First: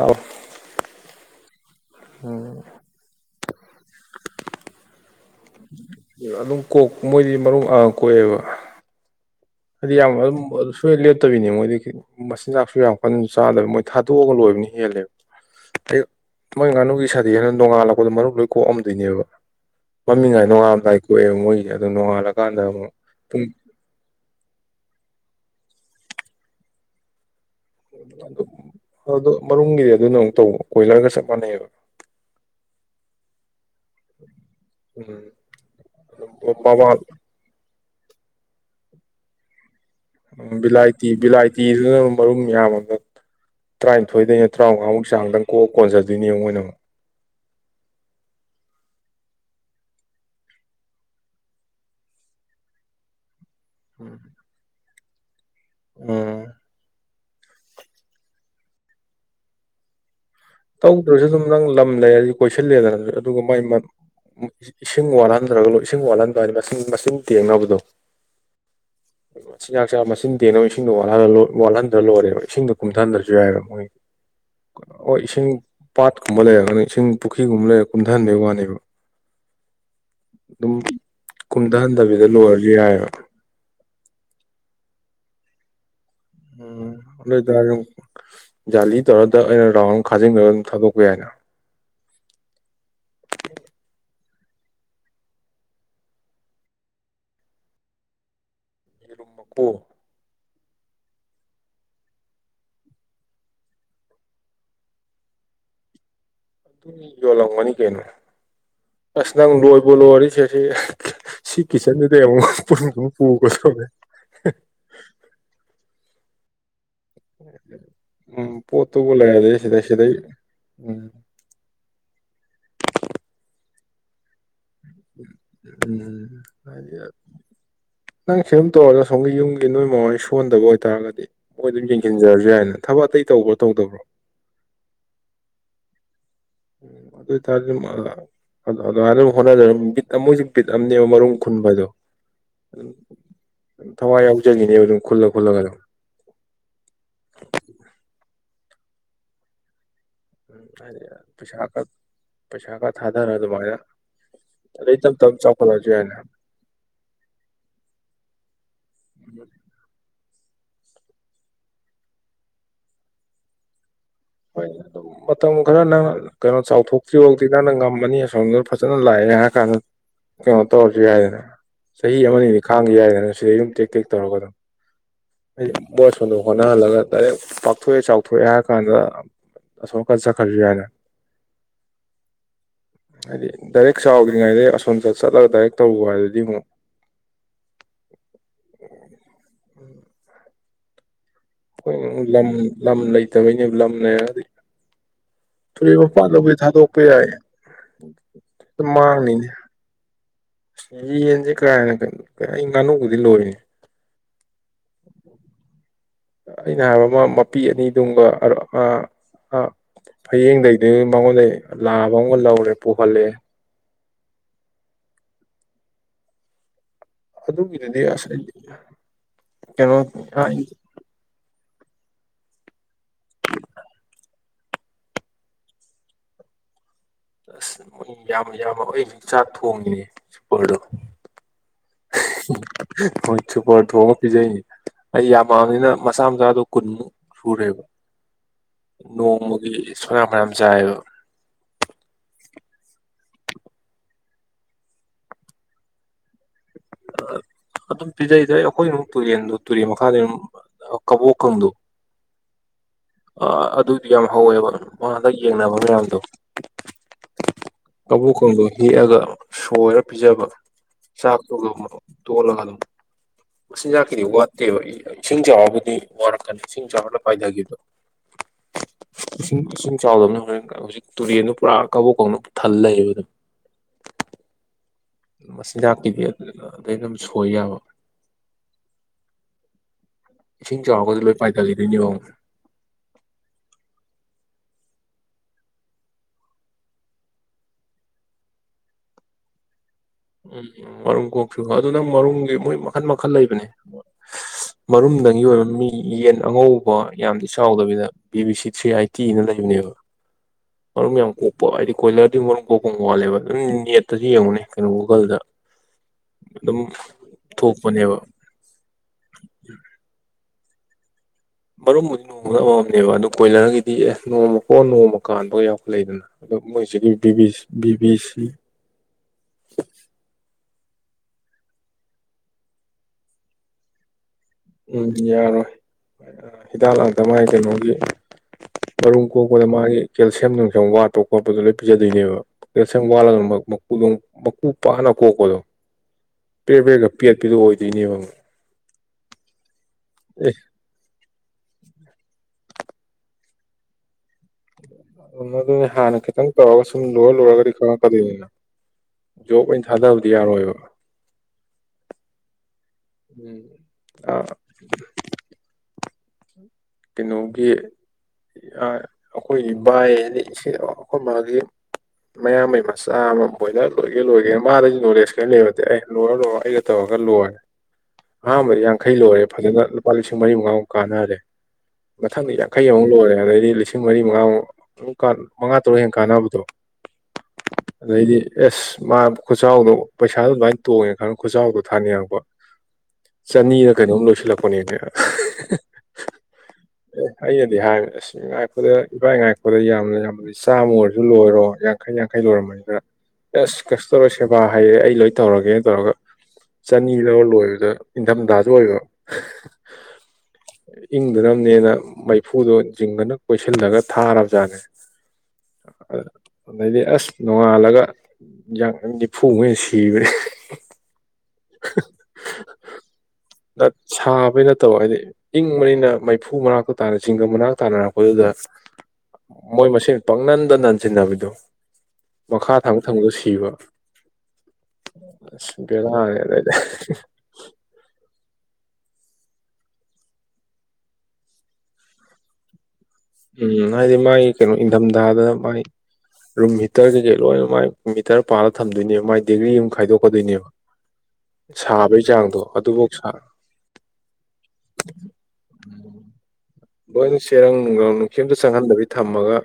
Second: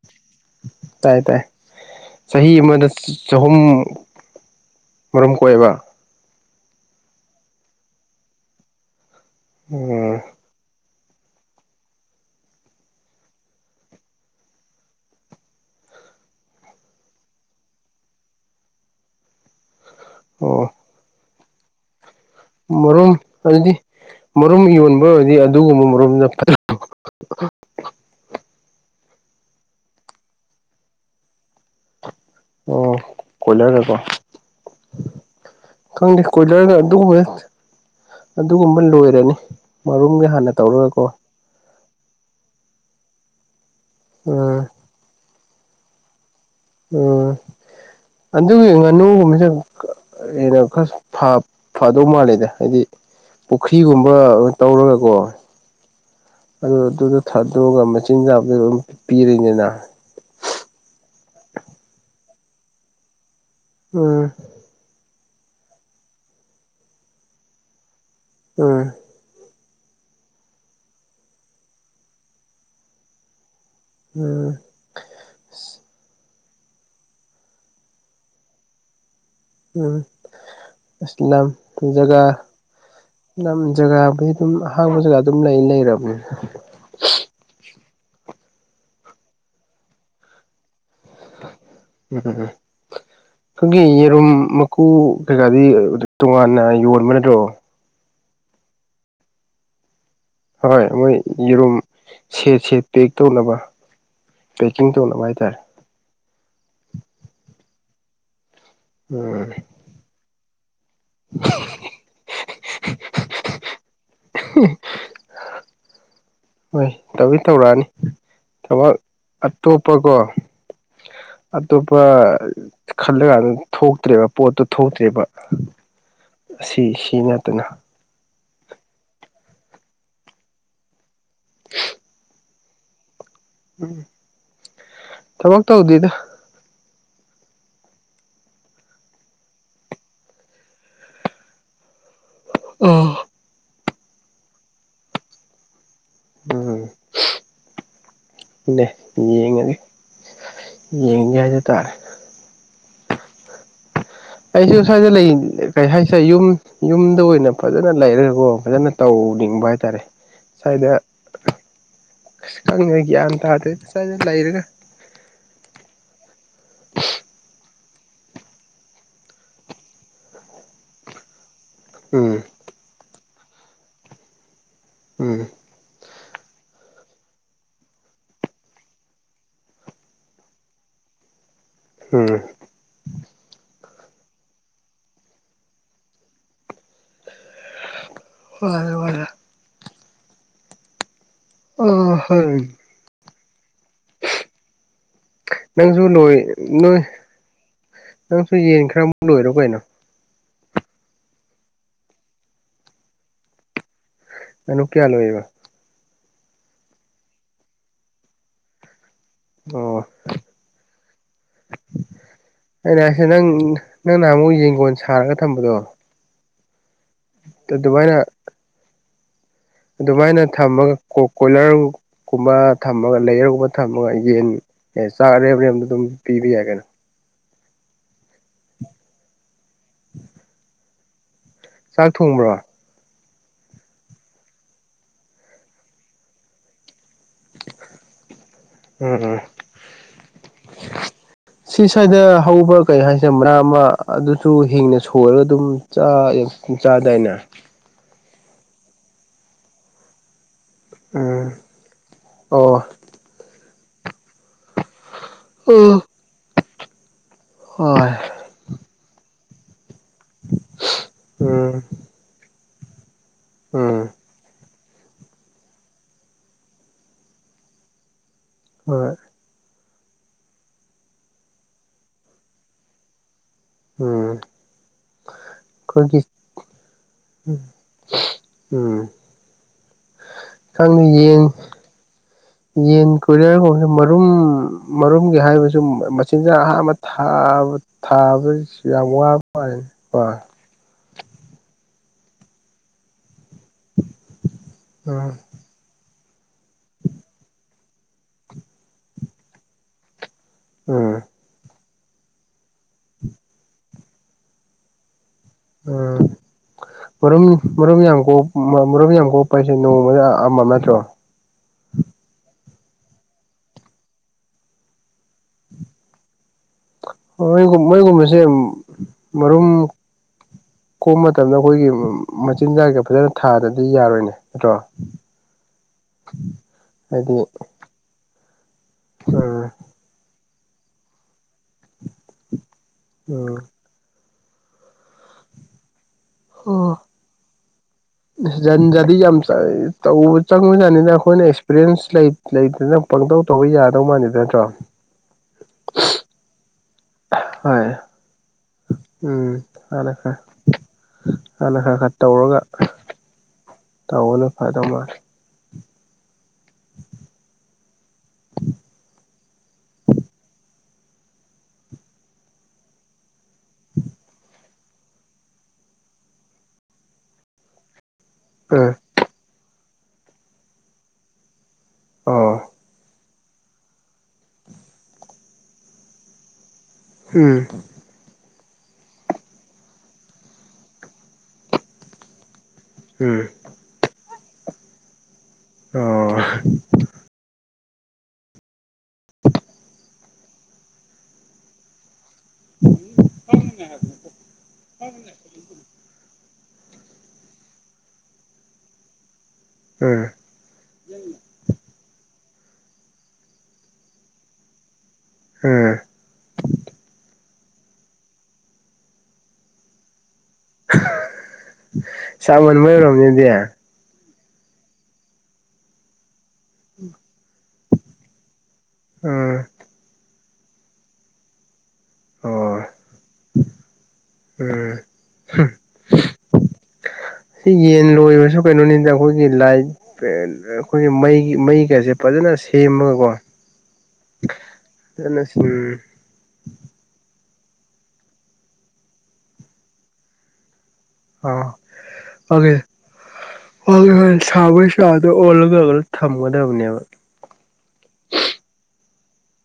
ꯑꯥꯎ ꯇꯥꯏ ꯇꯥꯏ ꯆꯍꯤ ꯑꯃꯗ ꯆꯍꯨꯝ ꯃꯔꯝ ꯀꯣꯛꯑꯕ ꯑꯗꯨꯝ ꯀꯣꯛ ꯃꯣꯏꯗꯤ ꯃꯔꯨꯝ ꯑ ꯀꯣꯛꯑꯦꯕ ꯑꯗꯨꯗꯤ ꯌꯥꯝ ꯎꯝ ꯑꯗꯨꯝ ꯁꯨꯂꯦꯞ ꯂꯦꯞꯇꯕꯤꯅꯤꯅꯦ ꯃꯣꯏꯗꯤ ꯃꯆꯤꯟꯖꯥꯛꯁꯨ ꯌꯥꯝ ꯀꯟꯅ ꯆꯥꯗꯕ ꯃꯣꯏ ꯊꯥꯗꯣꯛꯑꯒ ꯂꯣꯏꯕꯅꯤ ꯍꯦꯜꯂꯦꯕ ꯑꯩ ꯃꯣꯏ ꯉꯥꯅꯨꯒꯤ ꯁꯥꯗꯤ ꯍ ꯅꯣꯡꯉꯥꯜꯂꯛꯄꯗꯣ ꯃꯔꯨꯞ ꯂꯣꯏ ꯀꯣꯛꯑꯝꯗꯣꯏꯅꯦꯕ ꯃꯝꯃꯤꯉꯥꯏ ꯑꯣ ꯅꯣꯡꯉꯥꯂꯝꯗꯥꯏ ꯀꯣꯛꯑꯦꯕꯃꯣꯏꯒꯤꯗꯤ ꯑꯗꯨꯝ ꯅꯣꯉꯥꯟꯂꯛꯄ ꯃꯔꯨꯝ ꯑꯗꯨꯗꯤ ꯃꯔꯨꯝ ꯌꯣꯟꯕ ꯑꯣꯏꯔꯗꯤ ꯑꯗꯨꯒꯨꯝꯕ ꯃꯔꯨꯝꯗ ꯑꯗꯨ ꯃꯔꯨꯝꯒꯤꯗꯤ ꯑꯗꯨꯅ ꯑꯃꯨꯛ ꯇꯧꯕ ꯀꯣꯏꯂꯔꯒ ꯆꯞ ꯃꯥꯟꯅꯩꯑꯕ ꯑꯣ ꯀꯣꯏꯂꯔ ꯒꯥꯀꯣ ꯈꯪꯗꯦ ꯎꯝ ꯀꯣꯏꯂꯔ ꯃꯃꯥꯡ ꯑꯗꯨꯕ ꯑꯗꯨꯒꯨꯝꯕ ꯂꯣꯏꯔꯅꯤ ꯃꯔꯨꯝꯒꯤ ꯍꯥꯟꯅ ꯇꯧꯔꯒꯀꯣ ꯄꯤꯗꯨꯅꯕ ꯃꯔꯨꯝ ꯃꯌꯥꯝ ꯑꯃꯗ ꯇꯔꯥꯅꯤꯊꯣꯏꯗꯩꯅ ꯎꯝ ꯇꯔꯥꯃꯉꯥꯃꯨꯛ ꯆꯥꯡꯗꯪ ꯀꯣꯛ ꯀꯣꯟꯖꯗꯣꯏꯅꯦ ꯃꯣꯏꯅꯃꯛ ꯎꯝ ꯑꯗꯨꯒꯤ ꯉꯥꯅꯨꯒꯨꯝꯕꯁꯤ ꯍꯦꯟꯅ ꯈꯔ ꯐꯗꯧ ꯃꯥꯜꯂꯦꯗ ꯍꯥꯏꯗꯤ ꯄꯨꯈ꯭ꯔꯤꯒꯨꯝꯕ ꯇꯧꯔꯒꯀꯣ ꯎꯝ ꯑꯗꯨ ꯑꯗꯨꯗ ꯊꯥꯗꯣꯛꯑꯒ ꯃꯆꯤꯟꯖꯥꯛꯕꯁꯨ ꯑꯗꯨꯝ ꯄꯤꯔꯤꯅꯤꯅ ꯇꯧꯗ꯭ꯔꯁꯨ ꯑꯗꯨꯝ ꯅꯪ ꯂꯝ ꯂꯩꯔꯗꯤ ꯀꯣꯏꯁꯤꯜꯂꯦꯗꯅꯁꯨ ꯑꯗꯨꯒ ꯃꯥꯏ ꯎꯝ ꯏꯁꯤꯡ ꯋꯥꯠꯍꯟꯗ꯭ꯔꯒ ꯂꯣ ꯏꯁꯤꯡ ꯋꯥꯠꯍꯟꯕꯅꯤꯆ ꯃꯁꯤꯡꯆꯤꯟ ꯇꯦꯡꯅꯕꯗꯣ [unintelligible] ꯎꯝ ꯎ ꯆꯤꯟꯖꯥꯛ ꯆꯥꯛ ꯃꯆꯤꯟꯗꯦ ꯅ ꯏꯁꯤꯡꯗꯣꯍ ꯋꯥꯠꯍꯟ꯭ꯔ ꯂꯣꯏꯔꯦꯕ ꯏꯁꯤꯡꯗ ꯀꯨꯝꯊꯟꯗ꯭ꯔꯁꯨ ꯌꯥꯑꯕ ꯃꯣꯏ ꯎꯝ ꯍꯣꯏ ꯏꯁꯤꯡ ꯄꯥꯠꯀꯨꯝꯕ ꯂꯩꯔꯒꯅꯤ ꯏꯁꯤꯡ ꯄꯨꯈ꯭ꯔꯤꯒꯨꯝꯕ ꯂꯩꯔꯒ ꯀꯨꯝꯊꯍꯟꯕꯩ ꯋꯥꯅꯦꯕ ꯎꯝ ꯑꯗꯨꯝ ꯑꯁ ꯀꯨꯝꯊꯍꯟꯗꯕꯤꯗ ꯂꯣꯏꯔꯁꯨ ꯌꯥꯏꯑꯕ ꯅ ꯖꯒꯥꯕꯨꯩ ꯑꯗꯨꯝ ꯑꯍꯥꯡꯕ ꯖꯒꯥ ꯑꯗꯨꯝ ꯂꯩ ꯂꯩꯔꯕꯅꯤꯅ ꯎꯝ ꯑꯗꯨ ꯑꯣꯏꯇꯥꯔ ꯑꯗꯨ ꯖꯥꯂꯤ ꯇꯧꯔꯗ ꯑꯩꯅ ꯔꯥꯎꯟ ꯈꯥꯖꯤꯟꯈꯒ ꯑꯗꯨꯝ ꯊꯥꯗꯣꯛꯄ ꯌꯥꯏꯅ ꯎꯝ ꯑꯩꯈꯣꯏꯒꯤ ꯌꯦꯔꯨꯝ ꯃꯀꯨ ꯀꯩꯀꯥꯗꯤ ꯇꯣꯉꯥꯟꯅ ꯌꯣꯟꯕ ꯅꯠꯇ꯭ꯔꯣ ꯆꯨꯝꯃꯛꯄꯨ ꯍꯣꯏ ꯃꯣꯏ ꯌꯦꯔꯨꯝ ꯁꯦꯠ ꯁꯦꯠ ꯄꯦꯛ ꯇꯧꯅꯕ ꯄꯦꯛꯀꯤꯡ ꯇꯣꯂꯅꯨꯡ ꯍꯥꯏꯇꯥꯔꯦ ꯑꯗꯨꯝ ꯌꯣꯜꯂꯝꯒꯅꯤ ꯀꯩꯅꯣ ꯑꯁ ꯎꯝ ꯅꯪ ꯂꯣꯏꯕ ꯂꯣꯏꯔꯤꯁꯦ ꯁꯤ [unintelligible] ꯁꯤ ꯀꯈꯤꯁꯗꯨ ꯄꯍ ꯀꯃꯦ [unintelligible] ꯎ [unintelligible] ꯍꯣꯏ ꯇꯧꯗꯤ ꯇꯧꯔꯛꯑꯅꯤ ꯎꯝ ꯊꯕꯛ ꯄꯣꯠꯇꯨꯕꯨ ꯂꯩꯔꯗꯤ ꯁꯤꯗꯩ ꯁꯤꯗꯩ ꯑꯇꯣꯞꯄꯀꯣ ꯎꯝ ꯑꯇꯣꯞꯄ ꯈꯜꯂꯀꯥꯟꯗ ꯊꯣꯛꯇ꯭ꯔꯦꯕ ꯄꯣꯠꯇꯨ ꯊꯣꯛꯇ꯭ꯦꯕ ꯎꯝ ꯑꯁꯤ ꯍꯥꯏꯗꯤ ꯁꯤ ꯅꯠꯇꯅ ꯅꯪ ꯁꯨꯝ ꯇꯧꯔꯒ ꯁꯣꯝꯒꯤ ꯌꯨꯝꯒꯤ ꯅꯣꯏ ꯃꯃꯥꯡꯒꯤ ꯁꯣꯟꯗꯕ ꯑꯣꯏꯇꯥꯔꯒꯗꯤ ꯃꯣꯏ ꯑꯗꯨꯝ ꯌꯦꯡꯁꯤꯟꯖꯔꯁꯨ ꯌꯥꯏꯅ ꯊꯕꯛ ꯑꯇꯩ ꯇꯧꯕ ꯎꯝ ꯊꯕꯛ ꯇꯧꯗꯦꯗ ꯎꯝ ꯑꯗꯨꯏꯇꯗꯤ ꯃꯜꯂꯥꯛ ꯑ ꯑꯗꯨ ꯍꯥꯏ ꯑꯗꯨꯝ ꯍꯣꯠꯅꯖꯔ ꯕꯤꯠ ꯃꯣꯏꯁꯨ ꯕꯤꯠ ꯑꯃꯅꯦꯕ ꯃꯔꯨꯝ ꯈꯨꯟꯕꯗꯣ ꯑꯗꯨꯝ ꯑ ꯊꯋꯥꯏ ꯌꯥꯎꯖꯈꯤꯅꯦꯕ ꯑꯗꯨꯝ ꯈꯨꯜꯂ ꯈꯣꯠꯂꯒ ꯑꯗꯨꯝ ꯎꯝ ꯌꯦꯉꯗꯤ ꯎꯝ ꯍꯥꯏꯗꯤ ꯄꯩꯁꯥ ꯈ ꯄꯩꯁꯥ ꯈ ꯊꯥꯗꯔ ꯑꯗꯨꯃꯥꯏꯅ ꯑꯩꯁꯨꯦ ꯑꯗꯩ ꯁ꯭ꯋꯥꯏꯗ ꯇꯞ ꯂꯩ ꯇꯞ ꯀꯩ ꯆꯥꯎꯈꯠꯂꯛꯑꯁꯨ ꯌꯥꯏꯅ ꯍꯥꯏꯁꯦ ꯌꯨꯝ ꯌꯨꯝꯗ ꯑꯣꯏꯅ ꯐꯖꯅ ꯂꯩꯔꯒꯀꯣ ꯐꯖꯅ ꯇꯧꯅꯤꯡꯕ ꯍꯥꯏꯇꯥꯔꯦ ꯁ꯭ꯋꯥꯏꯗ ꯈꯪꯅꯦ ꯒ꯭ꯌꯥꯟ ꯇꯥꯗꯦ ꯂꯩ ꯍꯣꯏ ꯑꯗꯨꯝ ꯃꯇꯝ ꯈꯔꯥ ꯅꯪ ꯀꯩꯅꯣ ꯆꯥꯎꯊꯣꯛꯇ꯭ꯔꯤꯐꯎ ꯅꯪꯅ ꯉꯝꯃꯅꯤ ꯑꯁꯣꯝꯗ ꯐꯖꯅ ꯂꯥꯛꯑꯦ ꯍꯥꯏ ꯀꯥꯟꯗ ꯀꯩꯅꯣ ꯇꯧꯔꯁꯨ ꯌꯥꯏꯌꯦꯗꯅ ꯆꯍꯤ ꯎꯝ ꯑꯃꯅꯤ ꯑꯗꯤ ꯈꯥꯡꯉ ꯌꯥꯏꯗꯅ ꯁꯤꯗ ꯁꯨꯝ ꯇꯦꯛ ꯇꯦꯛ ꯇꯧꯔꯒ ꯑꯗꯨꯝ ꯎꯝ ꯑꯩ ꯕꯣꯠ ꯁꯣꯟꯗ ꯍꯣꯠꯅꯍꯜꯂꯒ ꯗꯥꯏꯔꯦꯛ ꯄꯥꯛꯊꯣꯛꯑꯦ ꯆꯥꯎꯊꯣꯛꯑꯦ ꯍꯥꯏꯔ ꯀꯥꯟꯗ ꯑꯁꯣꯝꯀ ꯆꯠꯈ꯭ꯔꯁꯤ ꯍꯥꯏꯅ ꯎꯝ ꯍꯥꯏꯗꯤ ꯗꯥꯏꯔꯦꯛ ꯆꯥꯎꯗ꯭ꯔꯤꯉꯩꯗꯩ ꯑꯁꯣꯝꯗ ꯆꯠꯂꯒ ꯗꯥꯏꯔꯦꯛ ꯇꯧꯕ ꯍꯥꯏꯗꯨꯗꯤ ꯑꯃꯨꯛ [unintelligible] ꯑꯥ ꯑꯩꯈꯣꯏ ꯂꯝ ꯍꯪ ꯂꯝ ꯂꯩꯇꯕꯩꯅꯦꯕ ꯂꯝ ꯂꯩꯔꯗꯤ ꯅꯪꯁꯨ ꯂꯣꯏ ꯅꯣꯏ ꯊꯥꯗꯣꯛꯄ ꯌꯥꯏ ꯅꯪꯁꯨ ꯑꯗꯨꯝ ꯌꯦꯟ ꯈꯔꯃꯨꯛ ꯃꯥꯡꯅꯤꯅꯦ ꯂꯣꯏꯔꯣ ꯀꯩꯅꯣ ꯌꯦꯟꯁꯦ ꯀꯔ ꯍꯥꯏꯅꯣ ꯑꯩ ꯉꯥꯅꯨꯕꯨꯗꯤ ꯂꯣꯏꯔꯤꯅꯦ ꯃꯅ ꯀꯌꯥꯜ ꯑꯣꯏꯌꯦꯕ ꯑꯩꯅ ꯍꯥꯏꯕ ꯑꯃ ꯃꯄꯤ ꯑꯅꯤꯗꯨꯕ ꯑꯣ ꯍꯌꯦꯡꯗꯒꯤꯩꯗꯤ ꯃꯉꯣꯟꯗꯒꯤꯩ ꯂꯥꯕ ꯑꯃꯒ ꯂꯧꯔꯦ ꯄꯨꯍꯜꯂꯦ ꯎꯝ ꯅꯪ ꯅꯍ ꯑꯃꯨꯛ ꯌꯦꯡꯒꯣꯟ ꯁꯥꯔꯒ ꯊꯝꯕꯗꯣ ꯑꯗꯨꯒꯤꯗꯨꯗꯤ ꯑꯗꯨꯃꯥꯏꯅ ꯑꯁꯗꯤ ꯑꯗꯨꯃꯥꯏꯅ ꯊꯝꯃꯒ ꯀꯣ ꯀꯣꯂꯔ ꯨꯝꯕ ꯊꯝꯃꯒ ꯂꯩꯌꯔꯒꯨꯝꯕ ꯊꯝꯃꯒ ꯌꯦꯟ ꯑꯦ ꯆꯥꯛ ꯑꯔꯦꯝꯕꯅꯝꯗ ꯑꯗꯨꯝ ꯄꯤꯕ ꯌꯥꯏꯒꯩꯅꯣ ꯑꯁ ꯃꯣꯏ ꯌꯥꯝ ꯌꯥꯝ ꯑꯩꯛ ꯆꯥꯛ ꯊꯣꯡꯉꯤꯅꯦꯄꯜꯗꯣ ꯆꯥꯛ ꯊꯣꯡꯕ꯭ꯔꯣ ꯍꯣꯏ ꯁꯨꯄꯔ ꯊꯣ ꯑꯃ ꯄꯤꯖꯩꯅꯦ ꯑꯩ ꯌꯥꯝꯃꯛꯑꯕꯅꯤꯅ ꯃꯆꯥ ꯃꯆꯥꯗꯣ ꯀꯨꯟꯃꯨꯛ ꯁꯨꯔꯦꯕ ꯎꯝ ꯎꯝ ꯅꯣꯡꯃꯒꯤ ꯁꯣꯔꯥ ꯃꯌꯥꯝ ꯆꯥꯏꯌꯦꯕ ꯁꯤ ꯁ꯭ꯋꯥꯏꯗ ꯍꯧꯕ ꯀꯩ ꯍꯥꯏꯁꯦ ꯃꯅꯥ ꯑꯃ ꯑꯗꯨꯁꯨ ꯍꯤꯡꯅ ꯁꯣꯏꯔꯒ ꯑꯗꯨꯝ ꯆ ꯌꯦ ꯆꯥꯗꯥꯏꯅꯦ ꯑꯗꯨꯝ ꯄꯤꯖꯩꯖꯩ ꯑꯩꯈꯣꯏꯅꯃꯨꯛ ꯇꯨꯔꯦꯟꯗꯣ ꯇꯨꯔꯦꯟ ꯃꯈꯥꯗꯨ ꯎꯝ ꯀꯕꯣꯛꯀꯪꯗꯣ ꯑꯣ ꯑꯗꯨꯗꯤ ꯌꯥꯝ ꯍꯧꯋꯦꯕ ꯍꯟꯗꯛ ꯌꯦꯡꯅꯕ ꯎꯝ ꯃꯌꯥꯝꯗꯣ ꯍꯣꯏ ꯀꯕꯣꯛꯀꯪꯗꯣ ꯍꯦꯛꯑꯒ ꯁꯣꯏꯔ ꯄꯤꯖꯕ ꯆꯥꯛꯇꯨꯒ ꯎꯝ ꯇꯣꯠꯂꯒ ꯑꯗꯨꯝ ꯎꯝ ꯃꯆꯤꯟꯖꯥꯛꯀꯤꯗꯤ ꯋꯥꯠꯇꯦ ꯅꯠꯇꯦꯕ ꯏꯁꯤꯡ ꯆꯥꯎꯔꯕꯨꯗꯤ ꯋꯥꯔꯛꯀꯅꯤ ꯏꯁꯤꯡ ꯆꯥꯕꯅ ꯄꯥꯏꯊꯈꯤꯕꯗꯣ ꯍꯣꯏ ꯏꯁꯤꯡ ꯏꯁꯤꯡ ꯆꯥꯎꯗꯕꯅꯤꯅ ꯇꯨꯔꯦꯟꯗꯣ ꯍꯧꯖꯤꯛ ꯄꯨꯔꯥ ꯀꯕꯣꯛꯀꯪꯅ ꯊꯜꯂ ꯂꯩꯌꯦꯕ ꯑꯗꯨꯝ ꯎꯝ ꯑꯩꯈꯣꯏꯒꯤ ꯃꯆꯤꯟꯖꯥꯛꯀꯤꯗꯤ ꯑꯗꯩ ꯑꯗꯨꯝ ꯁꯣꯏ ꯎꯝ ꯌꯥꯕ ꯎꯝ ꯏꯁꯤꯡ ꯈꯪꯗꯦ ꯆꯥꯎꯔꯒꯗꯤ ꯂꯣꯏ ꯌꯦꯟ ꯄꯥꯏꯊꯈꯤꯗꯣꯏꯅꯦꯕꯣ ꯌꯦꯟ ꯀꯣꯏꯂꯔꯒꯨꯝꯕꯁꯨ ꯃꯔꯨꯝ ꯃꯔꯨꯝꯒꯤ ꯍꯥꯏꯕꯁꯨ ꯃꯆꯤꯟꯖꯥꯛ ꯑꯍꯥꯟꯕ ꯊꯥꯕ ꯊꯥꯕ ꯁꯤ ꯌꯥꯥꯝ ꯋꯥꯕ ꯃꯥꯜꯂꯤꯀꯣ ꯎꯝ ꯎꯝ ꯃꯔꯨꯝ ꯀꯣꯛꯁꯨ ꯑꯗꯨꯅ ꯃꯔꯨꯝꯒꯤ ꯃꯣꯏ ꯃꯈꯟ ꯃꯈꯜ ꯂꯩꯕꯅꯦ ꯎꯝ ꯃꯔꯨꯝꯗꯪꯒꯤ ꯑꯣꯏꯕ ꯃꯤ ꯌꯦꯟ ꯑꯉꯧꯕ ꯌꯥꯝꯗꯤ ꯆꯥꯎꯗꯕꯤꯗ ꯕꯤ ꯕꯤ ꯁꯤ ꯊ꯭ꯔꯤ ꯑꯥꯏꯇꯤꯅ ꯂꯩꯕꯅꯦꯕ ꯎꯝ ꯃꯔꯨꯝ ꯌꯥꯝ ꯀꯣꯛꯄ ꯍꯥꯏꯗꯤ ꯀꯣꯏꯂꯔꯗꯨ ꯃꯔꯨꯝ ꯀꯣꯛꯄ ꯋꯥꯠꯂꯦꯕ ꯑꯗꯨꯝ ꯅꯦꯠꯇꯁꯨ ꯌꯦꯡꯉꯨꯅꯦ ꯀꯩꯅꯣ ꯒꯨꯒꯜꯗ ꯎꯝ ꯑꯗꯨꯝ ꯃꯔꯨꯝ ꯃꯔꯨꯝ ꯊꯣꯛꯄꯅꯦꯕ ꯌꯥꯝ ꯀꯣꯛ ꯃꯔꯨꯞ ꯌꯥꯝ ꯀꯣꯛꯄ ꯍꯥꯏꯁꯦ ꯅꯣꯡꯃꯗ ꯑꯃ ꯅꯠꯇ꯭ꯔꯣ ꯃꯔꯨꯝꯕꯨꯗꯤ ꯅꯣꯡꯃ ꯅ ꯑꯃꯝꯅꯦꯕ ꯑꯗꯨ ꯀꯣꯏꯂꯔꯒꯤꯗꯤ ꯑꯦ ꯅꯣꯡꯃ ꯀꯣꯛ ꯅꯣꯡꯃ ꯀꯥꯟꯕꯒ ꯌꯥꯎꯈꯠꯂꯗꯅ ꯑꯗꯣ ꯃꯣꯏꯁꯤꯒꯤ ꯕꯤ ꯃꯣꯏꯒꯨꯝ ꯕꯤꯕꯤ ꯁꯤ ꯃꯣꯏꯒꯨꯝꯕꯁꯦ ꯃꯔꯨꯝ ꯀꯣꯛꯄ ꯃꯇꯝꯗ ꯑꯩꯈꯣꯏꯒꯤ ꯃꯆꯤꯟꯖꯥꯛꯁꯦ ꯐꯖꯅ ꯊꯥꯗꯗꯤ ꯌꯥꯔꯣꯏꯅꯦ ꯅꯠꯇ꯭ꯔꯣ ꯎꯝ ꯌꯥꯔꯣꯏ ꯍꯤꯗꯥꯛ ꯂꯥꯡꯊꯛ ꯍꯥꯏꯗꯤ ꯃꯥꯏ ꯀꯩꯅꯣꯒꯤ ꯃꯔꯨꯝ ꯀꯣꯛꯄꯗ ꯎꯝ ꯃꯥꯒꯤ ꯀꯦꯜꯁꯤꯌꯝ ꯅꯨꯡꯁꯝ ꯋꯥꯠꯄ ꯈꯣꯠꯄꯗꯣ ꯂꯣꯏ ꯄꯤꯖꯗꯣꯏꯅꯦꯕ ꯀꯦꯜꯁꯤꯌꯝ ꯋꯥꯠꯂ ꯑꯗꯨꯅꯃꯛ ꯀꯣꯂꯣꯡ ꯃꯀꯨ ꯄꯥꯅ ꯀꯣꯛꯄꯗꯣ ꯄꯕ꯭ꯔꯦ ꯄꯔꯦꯒ ꯄꯦꯠꯄꯤꯗꯣ ꯑꯣꯏꯗꯣꯏꯅꯦꯕ ꯑꯃꯛ ꯖꯟ ꯖꯥꯟꯗꯤ ꯌꯥꯝ ꯇꯧꯕ ꯑꯦ ꯆꯪꯕꯖꯥꯅꯤꯗ ꯑꯩꯈꯣꯏꯅ ꯑꯦꯛꯁꯄꯤꯔꯤꯌꯦꯟꯁ ꯂꯩ ꯂꯩꯗ ꯅꯪ ꯄꯪꯇꯧ ꯇꯧꯕ ꯌꯥꯗꯧ ꯃꯥꯥꯟꯜꯂꯤꯗ ꯅꯠꯇ꯭ꯔꯣ ꯎꯝ ꯑꯗꯨ ꯍꯥꯟꯅ ꯈꯦꯪ ꯇꯧꯔꯒ ꯁꯨꯝ ꯂꯣꯏꯔ ꯂꯣꯏꯔꯒꯗꯤ ꯍꯣꯏ ꯈꯪꯉꯛꯀꯗꯣꯏꯅꯤꯅ ꯎꯝ ꯖꯣꯕ ꯑꯣꯏꯅ ꯍꯥꯟꯅ ꯊꯥꯗꯕꯗꯤ ꯈꯔ ꯌꯥꯔꯣꯏꯕ ꯍꯥꯟꯅ ꯈꯔ ꯈꯔ ꯇꯧꯔꯒ ꯎꯝ ꯇꯧꯕꯅ ꯐꯗꯧ ꯃꯥꯜꯜꯂꯤ ꯀꯩꯅꯣꯒꯤ ꯑꯩꯈꯣꯏꯒꯤ ꯕꯥꯏ ꯍꯥꯏꯗꯤ ꯏꯁꯤꯡ ꯑꯩꯈꯣꯏ ꯃꯥꯒꯤ ꯃꯌꯥꯝꯕꯩ ꯃꯆꯥ ꯑꯃ ꯃꯣꯏꯅ ꯂꯣꯏꯒꯦ ꯂꯣꯏꯒꯦ ꯃꯥꯅ ꯅꯣꯂꯦꯖ ꯀꯦꯝ ꯂꯩꯕ ꯅꯠꯇꯦ ꯑꯩ ꯂꯣꯏꯔꯣ ꯂꯣꯏꯔ ꯑꯩꯒ ꯇꯧꯔꯒ ꯂꯣꯏꯔꯦ ꯑꯍꯥꯟꯕꯩ ꯎꯝ ꯌꯥꯡꯈꯩ ꯂꯣꯏꯔꯦ ꯐꯖꯅ ꯂꯨꯄꯥ ꯂꯤꯁꯤꯡ ꯃꯔꯤ ꯃꯉꯥꯃꯨꯛ ꯀꯥꯟꯅꯔꯦ ꯃꯊꯪꯗ ꯑꯣ ꯌꯥꯡꯈꯩ ꯑꯃꯨꯛ ꯂꯣꯏꯔꯦ ꯑꯗꯩꯗꯤ ꯂꯤꯁꯤꯡ ꯃꯔꯤ ꯃꯉꯥꯃꯨꯛ ꯑꯃꯨꯛ ꯃꯉꯥ ꯇꯔꯨꯛ ꯍꯦꯟꯟꯅ ꯀꯥꯟꯅꯕꯗꯣ ꯎꯝ ꯑꯗꯩꯗꯤ ꯑꯦꯁ ꯃꯥ ꯈꯨꯆꯥꯎꯗꯣ ꯄꯩꯁꯥꯗꯣ ꯑꯗꯨꯃꯥꯏꯅ ꯇꯣꯡꯉꯦ ꯈꯜꯅ ꯈꯨꯆꯥꯎꯗꯣ ꯊꯥꯅꯤꯡꯉꯛꯄ ꯎ [inaudible] ꯎꯝ ꯆꯅꯤꯔ ꯀꯩꯅꯣꯝ ꯂꯣꯏꯁꯤꯜꯂꯛꯄꯅꯦꯃꯦ ꯑꯣ ꯑꯦ ꯑꯩꯩꯅꯗꯤ ꯍꯥꯏꯕꯅꯦ ꯑꯁ ꯉꯥꯏꯈꯣꯗ ꯏꯕꯥꯏ ꯉꯥꯏꯈꯣꯗ ꯌꯥꯝꯅ ꯌꯥꯝꯅ ꯆꯥꯝꯃ ꯑꯣꯏꯔꯁꯨ ꯂꯣꯏꯔꯣ ꯌꯥꯝ ꯌꯥꯡꯈꯩ ꯌꯥꯡꯈꯩ ꯂꯣꯏꯔꯝꯕꯗꯨꯗ ꯑꯗꯨꯅ ꯑꯁ ꯀꯩꯁꯨ ꯇꯧꯔꯣꯏ ꯁꯦꯕꯥ ꯍꯩꯔꯦ ꯑꯩ ꯂꯣꯏ ꯇꯧꯔꯒꯦꯅ ꯇꯧꯔꯒ ꯆꯅꯤ ꯂꯧꯔ ꯂꯣꯏꯕꯗ ꯏꯪꯊꯝꯊꯥꯁꯨ ꯑꯣꯏꯕ ꯎꯝ ꯏꯪꯗꯅꯕꯅꯦꯅ ꯃꯩꯐꯨꯗꯣ ꯖꯤꯡꯒꯅ ꯀꯣꯏꯁꯤꯜꯂꯒ ꯊꯥꯔꯕꯖꯥꯠꯅꯦ ꯎꯝ ꯑ [inaudible] ꯑꯗꯩꯗꯤ ꯑꯁ ꯅꯣꯡꯉꯥꯜꯂꯒ ꯌꯥꯡ ꯅꯤꯐꯨ ꯃꯨꯛ ꯁꯤꯕꯅꯦ ꯁꯥꯃꯟꯕꯩ ꯑꯣꯏꯔꯝꯅꯤ ꯑꯗꯨꯗꯤ ꯁꯥꯕꯩ ꯅꯠꯇꯕ ꯍꯥꯏꯗꯤ ꯏꯪꯕꯅꯤꯅ ꯃꯩꯐꯨ ꯃꯅꯥꯛꯇ ꯇꯥꯅ ꯖꯤꯡꯒ ꯃꯅꯥꯛꯇ ꯇꯥꯅꯔꯛꯄꯗꯨꯗ ꯎꯝ ꯃꯣꯏ ꯃꯁꯤꯡ ꯄꯪꯅꯟꯗ ꯅꯟꯁꯤꯟꯅꯕꯤꯗꯣ ꯑꯣ ꯃꯈꯥ ꯊꯪꯕ ꯊꯪꯕꯗꯣ ꯁꯤꯕ ꯎꯝ ꯑꯁ ꯕꯦꯔꯅꯤ ꯑꯗꯩꯗꯤ ꯁꯤ ꯌꯦꯟ ꯂꯣꯏꯕꯁꯨ ꯀꯩꯅꯣꯅꯤꯗ ꯑꯩꯈꯣꯏꯒꯤ ꯂꯥꯏ ꯑꯩꯈꯣꯏꯒꯤ ꯃꯩꯒꯤ ꯃꯩꯒꯁꯦ ꯐꯖꯅ ꯁꯦꯝꯃꯒꯀꯣ ꯎꯝ ꯍꯥꯏꯗꯤ ꯃꯥꯥꯏ ꯀꯩꯅꯣ ꯐꯖꯅ ꯏꯪꯊꯝꯊꯥꯗ ꯃꯥꯏ ꯔꯨꯝ ꯍꯤꯇꯔ ꯀꯩꯀꯩ ꯂꯣꯏꯅ ꯃꯥꯏ ꯍꯇꯔ ꯄꯥꯜꯂ ꯊꯝꯗꯣꯏꯅꯦꯕ ꯃꯥꯏ ꯗꯤꯒ꯭ꯔꯤ ꯑꯃ ꯈꯥꯏꯗꯣꯛꯀꯗꯣꯏꯅꯦꯕ ꯁꯥꯕꯒꯤ ꯆꯥꯡꯗꯣ ꯑꯦ ꯑꯗꯨꯐꯧ ꯍ ꯁꯥꯕꯩ ꯆꯗ ꯑꯣꯜꯂꯒ [inaudible] ꯊꯝꯒꯗꯕꯅꯦꯕ ꯂꯣꯏꯅ ꯁꯦꯔꯪ ꯅꯨꯡꯒ [inaudible] ꯅꯨꯡꯊꯦꯝꯝꯇ ꯆꯪꯍꯟꯗꯕꯤ ꯊꯝꯃꯒ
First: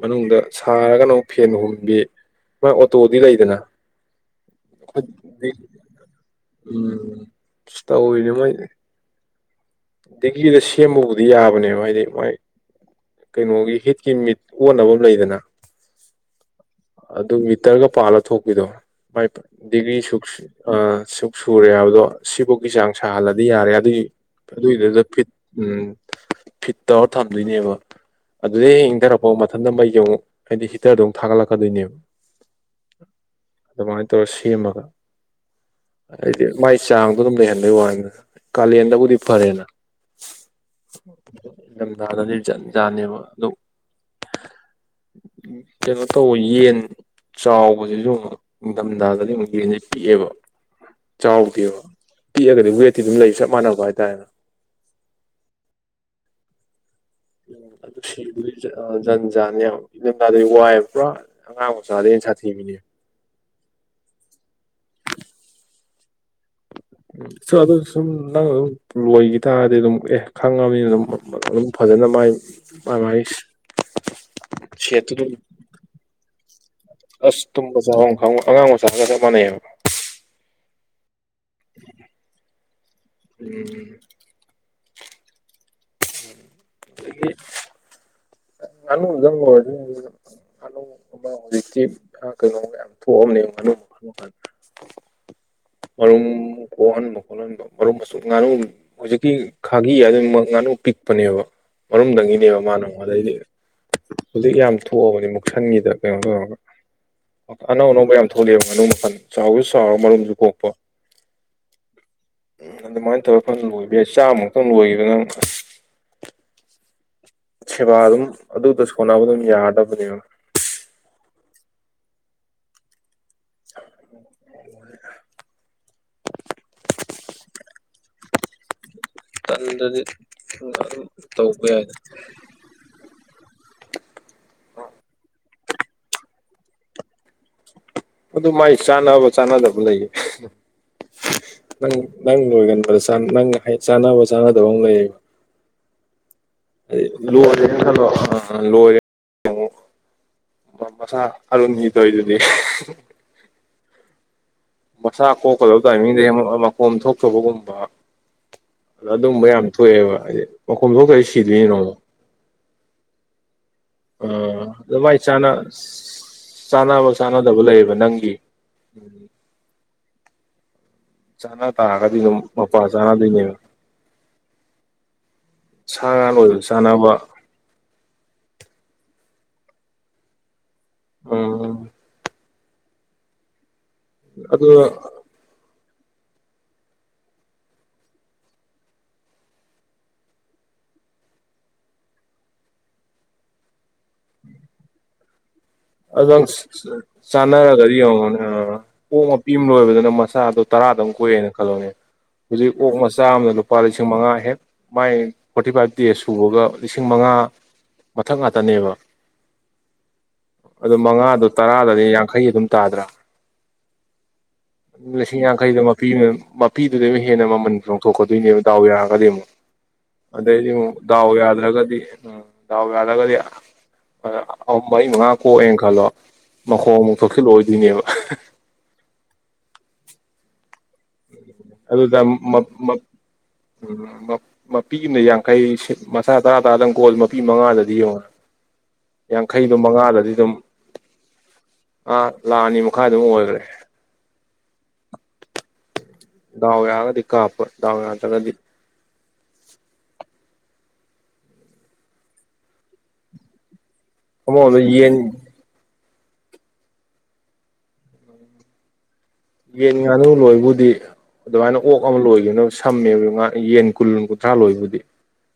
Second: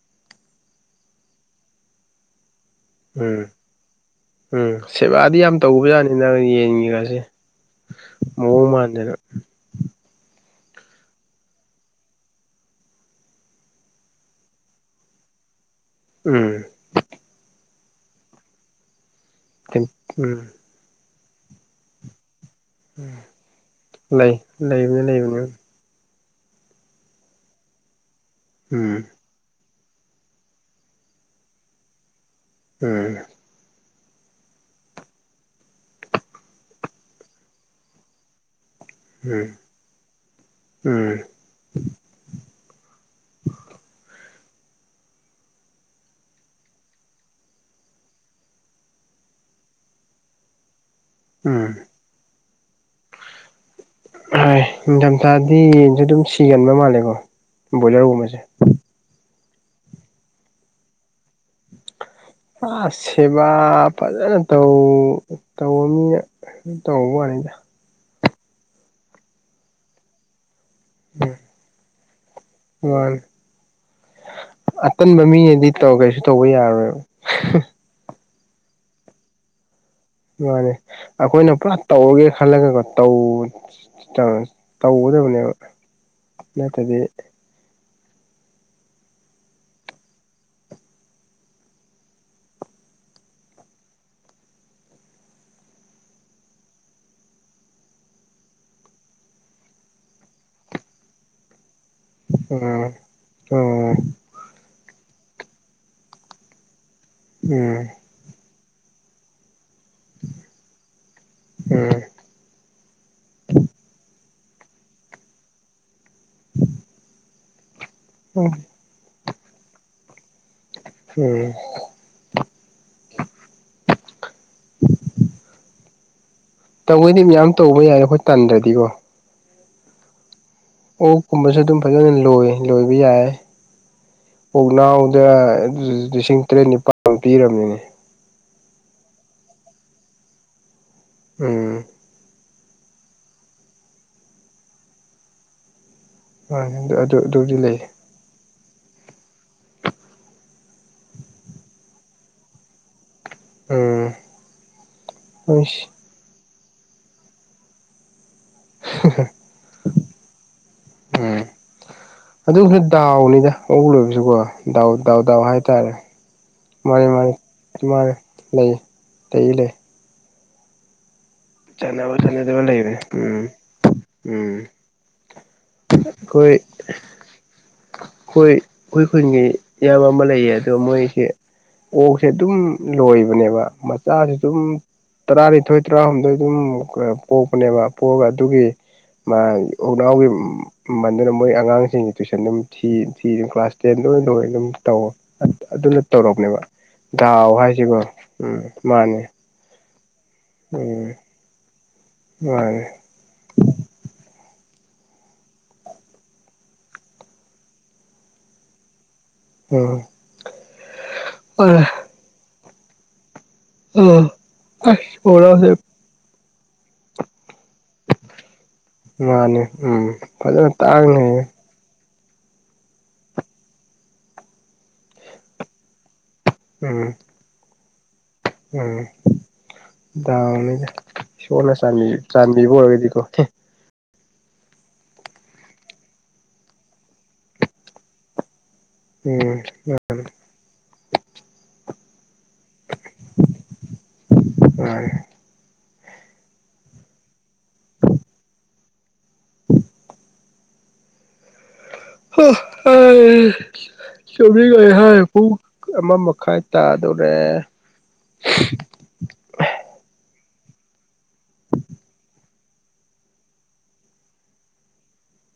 ꯃꯅꯨꯡꯗ ꯁꯥꯔꯒꯅ ꯑꯃꯨꯛ ꯐꯦꯟ ꯎꯨꯡꯕꯤ ꯃꯥ ꯑꯣꯇꯣꯗꯤ ꯎꯝ ꯂꯩꯗꯅ ꯎꯝ ꯁꯦꯕꯥꯗꯤ ꯑꯩꯈꯣꯏꯗꯤ ꯌꯥꯝ ꯇꯧꯕꯖꯠꯅꯤꯗ ꯌꯦꯟꯒꯤꯒꯥꯁꯦ ꯇꯧꯔꯤꯁꯦ ꯃꯣꯢꯅ ꯃꯖꯔ [inaudible] ꯗꯦꯒꯤꯗ ꯁꯦꯝꯃꯕꯨꯗꯤ ꯌꯥꯕꯅꯦꯕ ꯍꯥꯏꯗꯤ ꯃꯣꯏ ꯀꯩꯅꯣꯒꯤ ꯍꯤꯠꯀꯤ ꯃꯤꯠ ꯑꯣꯟꯅꯕ ꯑꯃ ꯂꯩꯗꯅ ꯎꯝ ꯑꯗꯨ ꯃꯤꯇꯔꯒ ꯄꯥꯜꯂ ꯊꯣꯛꯄꯤꯗꯣ ꯃꯥꯏ ꯗꯤꯒ꯭ꯔꯤ ꯁꯨꯛ ꯎꯝ ꯑꯥ ꯁꯨꯛ ꯁꯨꯔꯦ ꯍꯥꯏꯕꯗꯣ ꯁꯤꯐꯥꯎꯒꯤ ꯆꯥꯡ ꯁꯥꯍꯜꯂꯗꯤ ꯌꯥꯔꯦ ꯑꯗꯨꯏꯒꯤ ꯂꯩ ꯂꯩꯕꯅꯤ ꯑꯗꯨꯒꯤꯗꯨꯗ ꯐꯤꯠ ꯂꯩꯕꯅꯤ ꯎꯝ ꯐꯤꯠ ꯇꯧꯔ ꯊꯝꯗꯣꯏꯅꯦꯕ ꯑꯗꯨꯗꯩ ꯎꯝ ꯍꯥꯟꯊꯔꯛꯄ ꯑꯣ ꯃꯊꯟꯇ ꯃꯩꯁꯦ ꯑꯃꯨꯛ ꯍꯥꯏꯗꯤ ꯍꯤꯇꯥꯔꯗ ꯑꯃꯨꯛ ꯊꯒꯠꯂꯛꯀꯗꯣꯏꯅꯦꯕ ꯎꯝ ꯑꯗꯨꯃꯥꯏꯅ ꯇꯧꯔꯒ ꯁꯦꯝꯃꯒ ꯍꯥꯏꯗꯤ ꯃꯥꯏ ꯆꯥꯡꯗꯣ ꯑꯗꯨꯝ ꯂꯩꯍꯟꯕꯩ ꯋꯥꯅꯤ ꯀꯥꯂꯦꯟꯗꯕꯨꯗꯤ ꯎꯝ ꯐꯔꯦꯅ ꯎꯝ ꯏꯝꯊꯥꯗꯗꯤ ꯖꯠꯖꯥꯠꯅꯦꯕ ꯑꯗꯨ ꯀꯩꯅꯣ ꯇꯧꯋꯦ ꯌꯦꯟ ꯆꯥꯎꯕꯁꯤꯁꯨ ꯑꯃꯨꯛ ꯅꯤꯡꯊꯝꯊꯒꯗꯤ ꯑꯃꯨꯛ ꯌꯦꯟꯒꯥꯁꯦ ꯄꯤꯛꯑꯦꯕ ꯎꯝ ꯆꯥꯎꯗꯦꯕ ꯄꯤꯛꯑꯒꯗꯤ ꯋꯦꯠꯇꯤ ꯑꯗꯨꯝ ꯂꯩꯕ ꯆꯞ ꯃꯥꯟꯅꯕ ꯍꯥꯏꯇꯥꯔꯦꯅꯦ ꯍꯣꯏ ꯅꯤꯡꯊꯝꯊꯥꯗꯤ ꯌꯦꯟꯁꯨ ꯑꯗꯨꯝ ꯁꯤꯒꯟꯕ ꯃꯥꯜꯂꯦꯀꯣ ꯎꯝ ꯑꯗꯨ ꯕꯣꯏꯂꯔꯒꯨꯝꯕꯁꯦ ꯁꯤꯗꯤ ꯖꯟꯖꯥꯅꯦ ꯌꯥꯝ ꯏꯝꯗꯥꯗꯩ ꯋꯥꯏꯑꯕ ꯄꯨꯔꯥ ꯑꯉꯥꯡ ꯑꯣꯏꯁꯨ ꯑꯗ ꯑꯩꯅ ꯁꯥꯊꯤ ꯃꯤꯅꯦ ꯑꯁ ꯁꯦꯕꯥ ꯐꯖꯅ ꯇꯧ ꯇꯧꯕ ꯃꯤꯅ ꯍ ꯇꯣ ꯁ ꯑꯗꯨ ꯁꯨꯝ ꯅꯪ ꯑꯗꯨꯝ ꯂꯣꯏꯈꯤ ꯇꯥꯔꯗꯤ ꯑꯗꯨꯝ ꯑꯦ ꯈꯪꯉꯕꯅꯤꯅ ꯑꯗꯨꯝ ꯑꯗꯨꯝ ꯐꯖꯅ ꯃꯥꯏ ꯃꯥꯥꯏ ꯃꯥꯅꯦ ꯃꯥꯥꯏ ꯑꯇꯟꯕ ꯃꯤꯉꯗꯤ ꯇꯧ ꯀꯩꯁꯨ ꯇꯧꯕ ꯌꯥꯔꯣꯏꯕ ꯆꯥꯛꯍ ꯈꯪꯕ ꯑꯉꯥꯡꯕ ꯃꯆꯥꯔꯒ ꯆꯞ ꯃꯥꯟꯅꯩꯕ ꯃꯥꯅꯤ ꯑꯩꯈꯣꯏꯅ ꯄꯨꯔꯥ ꯇꯧꯔꯒꯦ ꯈꯜꯂꯒꯀꯣ ꯇꯧ ꯎꯝ ꯇꯧꯒꯗꯕꯅꯦꯕ ꯅꯠꯇ꯭ꯔꯗꯤ ꯑꯅꯗꯪꯒꯣ ꯉꯥꯅꯨ ꯑꯃ ꯍꯧꯖꯤꯛꯇꯤ ꯀꯩꯅꯣ ꯌꯥꯝ ꯊꯣꯛꯑꯝꯅꯦ ꯉꯥꯅꯨ ꯈꯨ ꯀꯥꯟꯗ ꯃꯔꯨꯝ ꯀꯣꯍꯟꯕ ꯀꯣꯜꯍꯟꯕ ꯃꯔꯆ ꯉꯅꯨ ꯍꯧꯖꯤꯛꯀꯤ ꯈꯥꯒꯤ ꯍꯥꯏ ꯑꯗꯨ ꯉꯥꯅꯨ ꯄꯤꯛꯄꯅꯦꯕ ꯃꯔꯨꯝꯪꯗꯒꯤꯅꯦꯕ ꯎꯝ ꯃꯥꯅꯣꯟꯗꯩꯗꯤ ꯎꯝ ꯍꯧꯖꯤꯛ ꯌꯥꯝ ꯊꯣꯛꯑꯕꯅꯤ ꯃꯨꯛꯁꯟꯒꯤꯗ ꯀꯩꯅꯣ ꯇꯧꯔꯒ ꯎꯝ ꯑꯅꯧ ꯑꯅꯧꯕ ꯌꯥꯝ ꯊꯣꯛꯂꯛꯑꯕ ꯃꯅꯨꯡꯜ ꯆꯥꯎꯕꯁꯨ ꯆꯥꯎꯔ ꯃꯔꯨꯝꯁꯨ ꯀꯣꯛꯄ ꯎꯝ ꯎꯝ ꯑꯗꯨꯃꯥꯏꯅ ꯊꯧꯔꯒ ꯐꯅ ꯂꯣꯏꯕ ꯌꯥꯏ ꯆꯥꯝꯃꯨꯛꯇꯪ ꯂꯣꯏꯈꯤꯕ ꯅꯪ ꯁꯦꯕꯥ ꯑꯗꯨꯝ ꯎꯝ ꯑꯗꯨꯗ ꯁꯣꯟꯅꯕ ꯑꯗꯨꯝ ꯌꯥꯗꯕꯅꯦꯕ ꯎꯝ [unintelligible] ꯇꯧꯕꯩꯗꯤ ꯃꯌꯥꯝ ꯇꯧꯕ ꯌꯥꯔꯦ ꯑꯩꯣꯏ ꯇꯟꯗ꯭ꯔꯗꯤꯀꯣ ꯇꯟꯗꯗꯤ ꯑꯗꯨꯝ ꯑꯣꯛꯀꯨꯝꯕꯁꯨ ꯇꯧꯕ ꯑꯗꯨꯝ ꯌꯥꯏꯗ ꯐꯖꯅ ꯂꯣꯏ ꯂꯣꯏꯕ ꯌꯥꯏ ꯄꯣꯛꯅꯥꯎꯗ ꯂꯤꯁꯤꯡ ꯇꯔꯦꯠ ꯅꯤꯄꯥꯜ ꯄꯤꯔꯕꯅꯤꯅꯦ ꯑꯗꯨ ꯃꯥꯏ ꯆꯥꯟꯅꯕ ꯆꯥꯅꯗꯕ ꯂꯩꯌꯦ ꯑ ꯅꯪ ꯅꯪ ꯂꯣꯏꯒꯟꯕꯗ ꯅꯪ ꯍꯥꯏ ꯆꯥꯟꯅꯕ ꯆꯥꯅꯗꯕ ꯑꯃ ꯂꯩꯌꯦꯕ ꯃꯥꯅꯦ ꯑꯗꯨ ꯑꯗꯨ ꯑꯗꯨꯗꯤ ꯂꯩ ꯂꯅ ꯍꯂꯣ ꯂꯉ ꯝ ꯃꯆꯥ ꯅꯤꯡꯗꯣꯏ ꯑꯗꯨꯅꯤ ꯑꯥ ꯃꯁꯆꯥ ꯀꯣꯛꯀꯗꯕ ꯇꯥꯔ ꯃꯤꯗꯩ ꯃꯀꯣꯝ ꯊꯣꯛꯆꯕꯒꯨꯝꯕ ꯑꯗ ꯑꯗꯨꯝꯕ ꯌꯥꯝ ꯊꯣꯛꯑꯦꯕ ꯍꯥꯏꯗꯤ ꯃꯈꯣꯝ ꯊꯣꯛꯇꯗꯤ ꯎꯝ ꯁꯤꯗꯣꯏꯅꯣ ꯑꯃꯨꯛ ꯑꯗꯨꯁꯨ ꯗꯥꯎꯅꯤꯗ ꯑꯣꯛ ꯂꯣꯏꯕꯁꯨꯀꯣ ꯗꯥꯎ ꯗꯥꯎ ꯗꯥꯎ ꯍꯥꯏꯇꯥꯔꯦ ꯃꯥꯅꯤ ꯆꯥꯟꯅꯕ ꯆꯥꯟꯅꯗꯕ ꯂꯩꯌꯦꯕ ꯅꯪꯒꯤ ꯇꯩ ꯂꯩꯦ ꯆꯥꯅ ꯆꯥꯟꯅꯕ ꯇꯥꯔꯒꯗꯤ ꯑꯗꯨꯝ ꯆꯥꯟꯅꯗꯕ ꯃꯄꯥ ꯂꯩꯕꯅꯦ ꯎꯝ ꯆꯥꯅꯗꯣꯏꯅꯦꯕ ꯎꯝ ꯁꯥ ꯉꯥꯟ ꯑꯣꯏꯕ ꯆꯥꯅꯕ ꯍꯣꯏ ꯑꯩꯈꯣꯏ ꯈꯨꯟꯒꯤ ꯏꯌꯥꯝꯕ ꯑꯃ ꯂꯩꯌꯦ ꯑꯗꯣ ꯃꯣꯏꯁꯦ ꯎꯝ ꯑꯣꯛꯁꯦ ꯑꯗꯨꯝ ꯂꯣꯏꯕꯅꯦꯕ ꯃꯆꯥꯁꯤ ꯑꯗꯨꯝ ꯑꯗꯨꯒ ꯇꯔꯥꯅꯤꯊꯣꯏ ꯇꯔꯥꯍꯨꯝꯗꯣꯏ ꯑꯗꯨꯝ ꯄꯣꯛꯄꯅꯦꯕ ꯄꯣꯛꯑꯒ ꯑꯗꯨꯒꯤ ꯃꯥ ꯎꯅꯥꯎꯒꯤ ꯃꯗꯨꯅ ꯃꯣꯏ ꯑꯉꯥꯡꯁꯤꯡꯒꯤ ꯇꯨꯏꯁꯟ ꯑꯗꯨꯝ ꯊꯤ ꯊꯤ ꯀ꯭ꯂꯥꯁ ꯇꯦꯟꯗ ꯑꯗꯨꯝ ꯇꯧꯋꯣ ꯑꯪ ꯆꯥꯟꯅꯔꯒꯗꯤ ꯍꯥꯏꯁꯤꯀꯣ ꯎꯝ ꯃꯥꯅꯦ ꯌꯦꯡꯉꯣꯅꯦ ꯄꯤꯝ ꯂꯣꯏꯕꯗꯅ ꯃꯁꯥꯗꯣ ꯇꯔꯥꯗꯪ ꯎꯝ ꯀꯨꯏꯦꯅ ꯈꯜꯂꯣꯅꯦ ꯍꯧꯖꯤꯛ ꯃꯥꯅꯦ ꯑꯣꯛ ꯃꯆꯥ ꯑꯃꯅ ꯂꯨꯄꯥ ꯂꯤꯁꯤꯡ ꯃꯉꯥ ꯍꯦꯛ ꯃꯥꯏ ꯐꯣꯔꯇꯤ ꯐꯥꯏꯚ ꯗꯦꯖ ꯁꯨꯕꯒ ꯂꯤꯁꯤꯡ ꯃꯉꯥ ꯃꯊꯛ ꯉꯥꯛꯇꯅꯦꯕ ꯎꯝ ꯑꯗꯨ ꯃꯉꯥꯗꯣ ꯇꯔꯥꯗꯗꯤ ꯌꯥꯡꯈꯩ ꯑꯗꯨꯝ ꯇꯥꯗ꯭ꯔꯥ ꯑ ꯂꯤꯁꯤꯡ ꯌꯥꯡꯈꯩꯗ ꯃ ꯃꯄꯤꯗꯨꯗꯗꯒꯤ ꯍꯦꯟꯅ ꯃꯃꯟ ꯆꯣꯡꯊꯣꯛꯀꯗꯣꯏꯅꯦꯕ ꯗꯥꯎ ꯌꯥꯔꯒꯗꯤ ꯑꯃꯨꯛ ꯃꯥꯅꯦ ꯎꯝ ꯐꯖꯅ ꯑꯗꯩꯗꯤꯛ ꯇꯥꯡꯅ ꯗꯥꯎ ꯌꯥꯗ꯭ꯔꯒꯗꯤ ꯎꯝ ꯗꯥꯎ ꯌꯥꯔꯒꯗꯤ ꯑꯍꯨꯝ ꯃꯔꯤ ꯃꯉꯥ ꯀꯣꯛꯑꯦꯅ ꯈꯜꯂꯣ ꯃꯈꯣꯡ ꯑꯃꯨꯛ ꯊꯣꯛ ꯜ ꯂꯣꯏ ꯑꯣꯏꯗꯣꯏꯅꯦꯕ ꯎꯝꯅ ꯁꯅ ꯆꯝ ꯆꯥꯝꯃꯤꯕ ꯑꯣꯏꯔꯒꯗꯤꯀꯣ ꯎꯝ ꯃꯄꯤ ꯑꯃꯅ ꯌꯥꯡꯈꯩ ꯃꯁꯥ ꯇꯥꯗꯥꯥꯗꯪ ꯒꯣꯜ ꯃꯄꯤ ꯃꯉꯥꯗꯗꯤ ꯌꯦꯡꯉꯦ ꯎꯝ ꯌꯥꯡꯈꯩꯗꯨꯣ ꯃꯉꯥꯗꯗꯤ ꯑꯗꯨꯝ ꯑ ꯂꯥꯛ ꯑꯅꯤ ꯃꯈꯥꯏ ꯑꯗꯨꯝ ꯑꯣꯏꯈ꯭ꯔꯦ ꯑ ꯗꯥꯎ ꯌꯥꯒꯗꯤ ꯀꯥꯞꯄ ꯗꯥꯎ ꯌꯥ ꯇ꯭ꯔꯒꯗꯤ ꯎꯝ ꯍ ꯍ ꯑꯃꯔꯣꯝꯗ ꯆꯕꯤꯒ ꯍꯥꯏ ꯌꯦꯟ ꯄꯨꯡ ꯑꯃ ꯃꯈꯥꯏ ꯇꯥꯗꯣꯔꯦ ꯌꯦꯟ ꯉꯥꯅꯨ ꯂꯣꯏꯕꯨꯗꯤ ꯑꯗꯨꯃꯥꯏꯅ ꯑꯣꯛ ꯑꯃ ꯂꯣꯏꯒꯅ ꯁꯝꯃꯦꯕ ꯉ ꯌꯦꯟ ꯀꯨꯟ ꯀꯨꯟꯊ꯭ꯔꯥ ꯂꯣꯏꯕꯨꯗꯤ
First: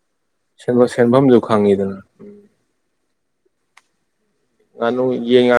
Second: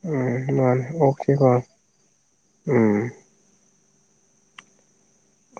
ꯎꯝ ꯃꯥꯅꯦ ꯁꯦꯟꯐꯝꯁꯨ ꯑꯣꯀꯦꯀꯣ ꯈꯪꯉꯤꯗꯅ ꯎꯝ ꯉꯅꯨ ꯌꯦꯡꯉ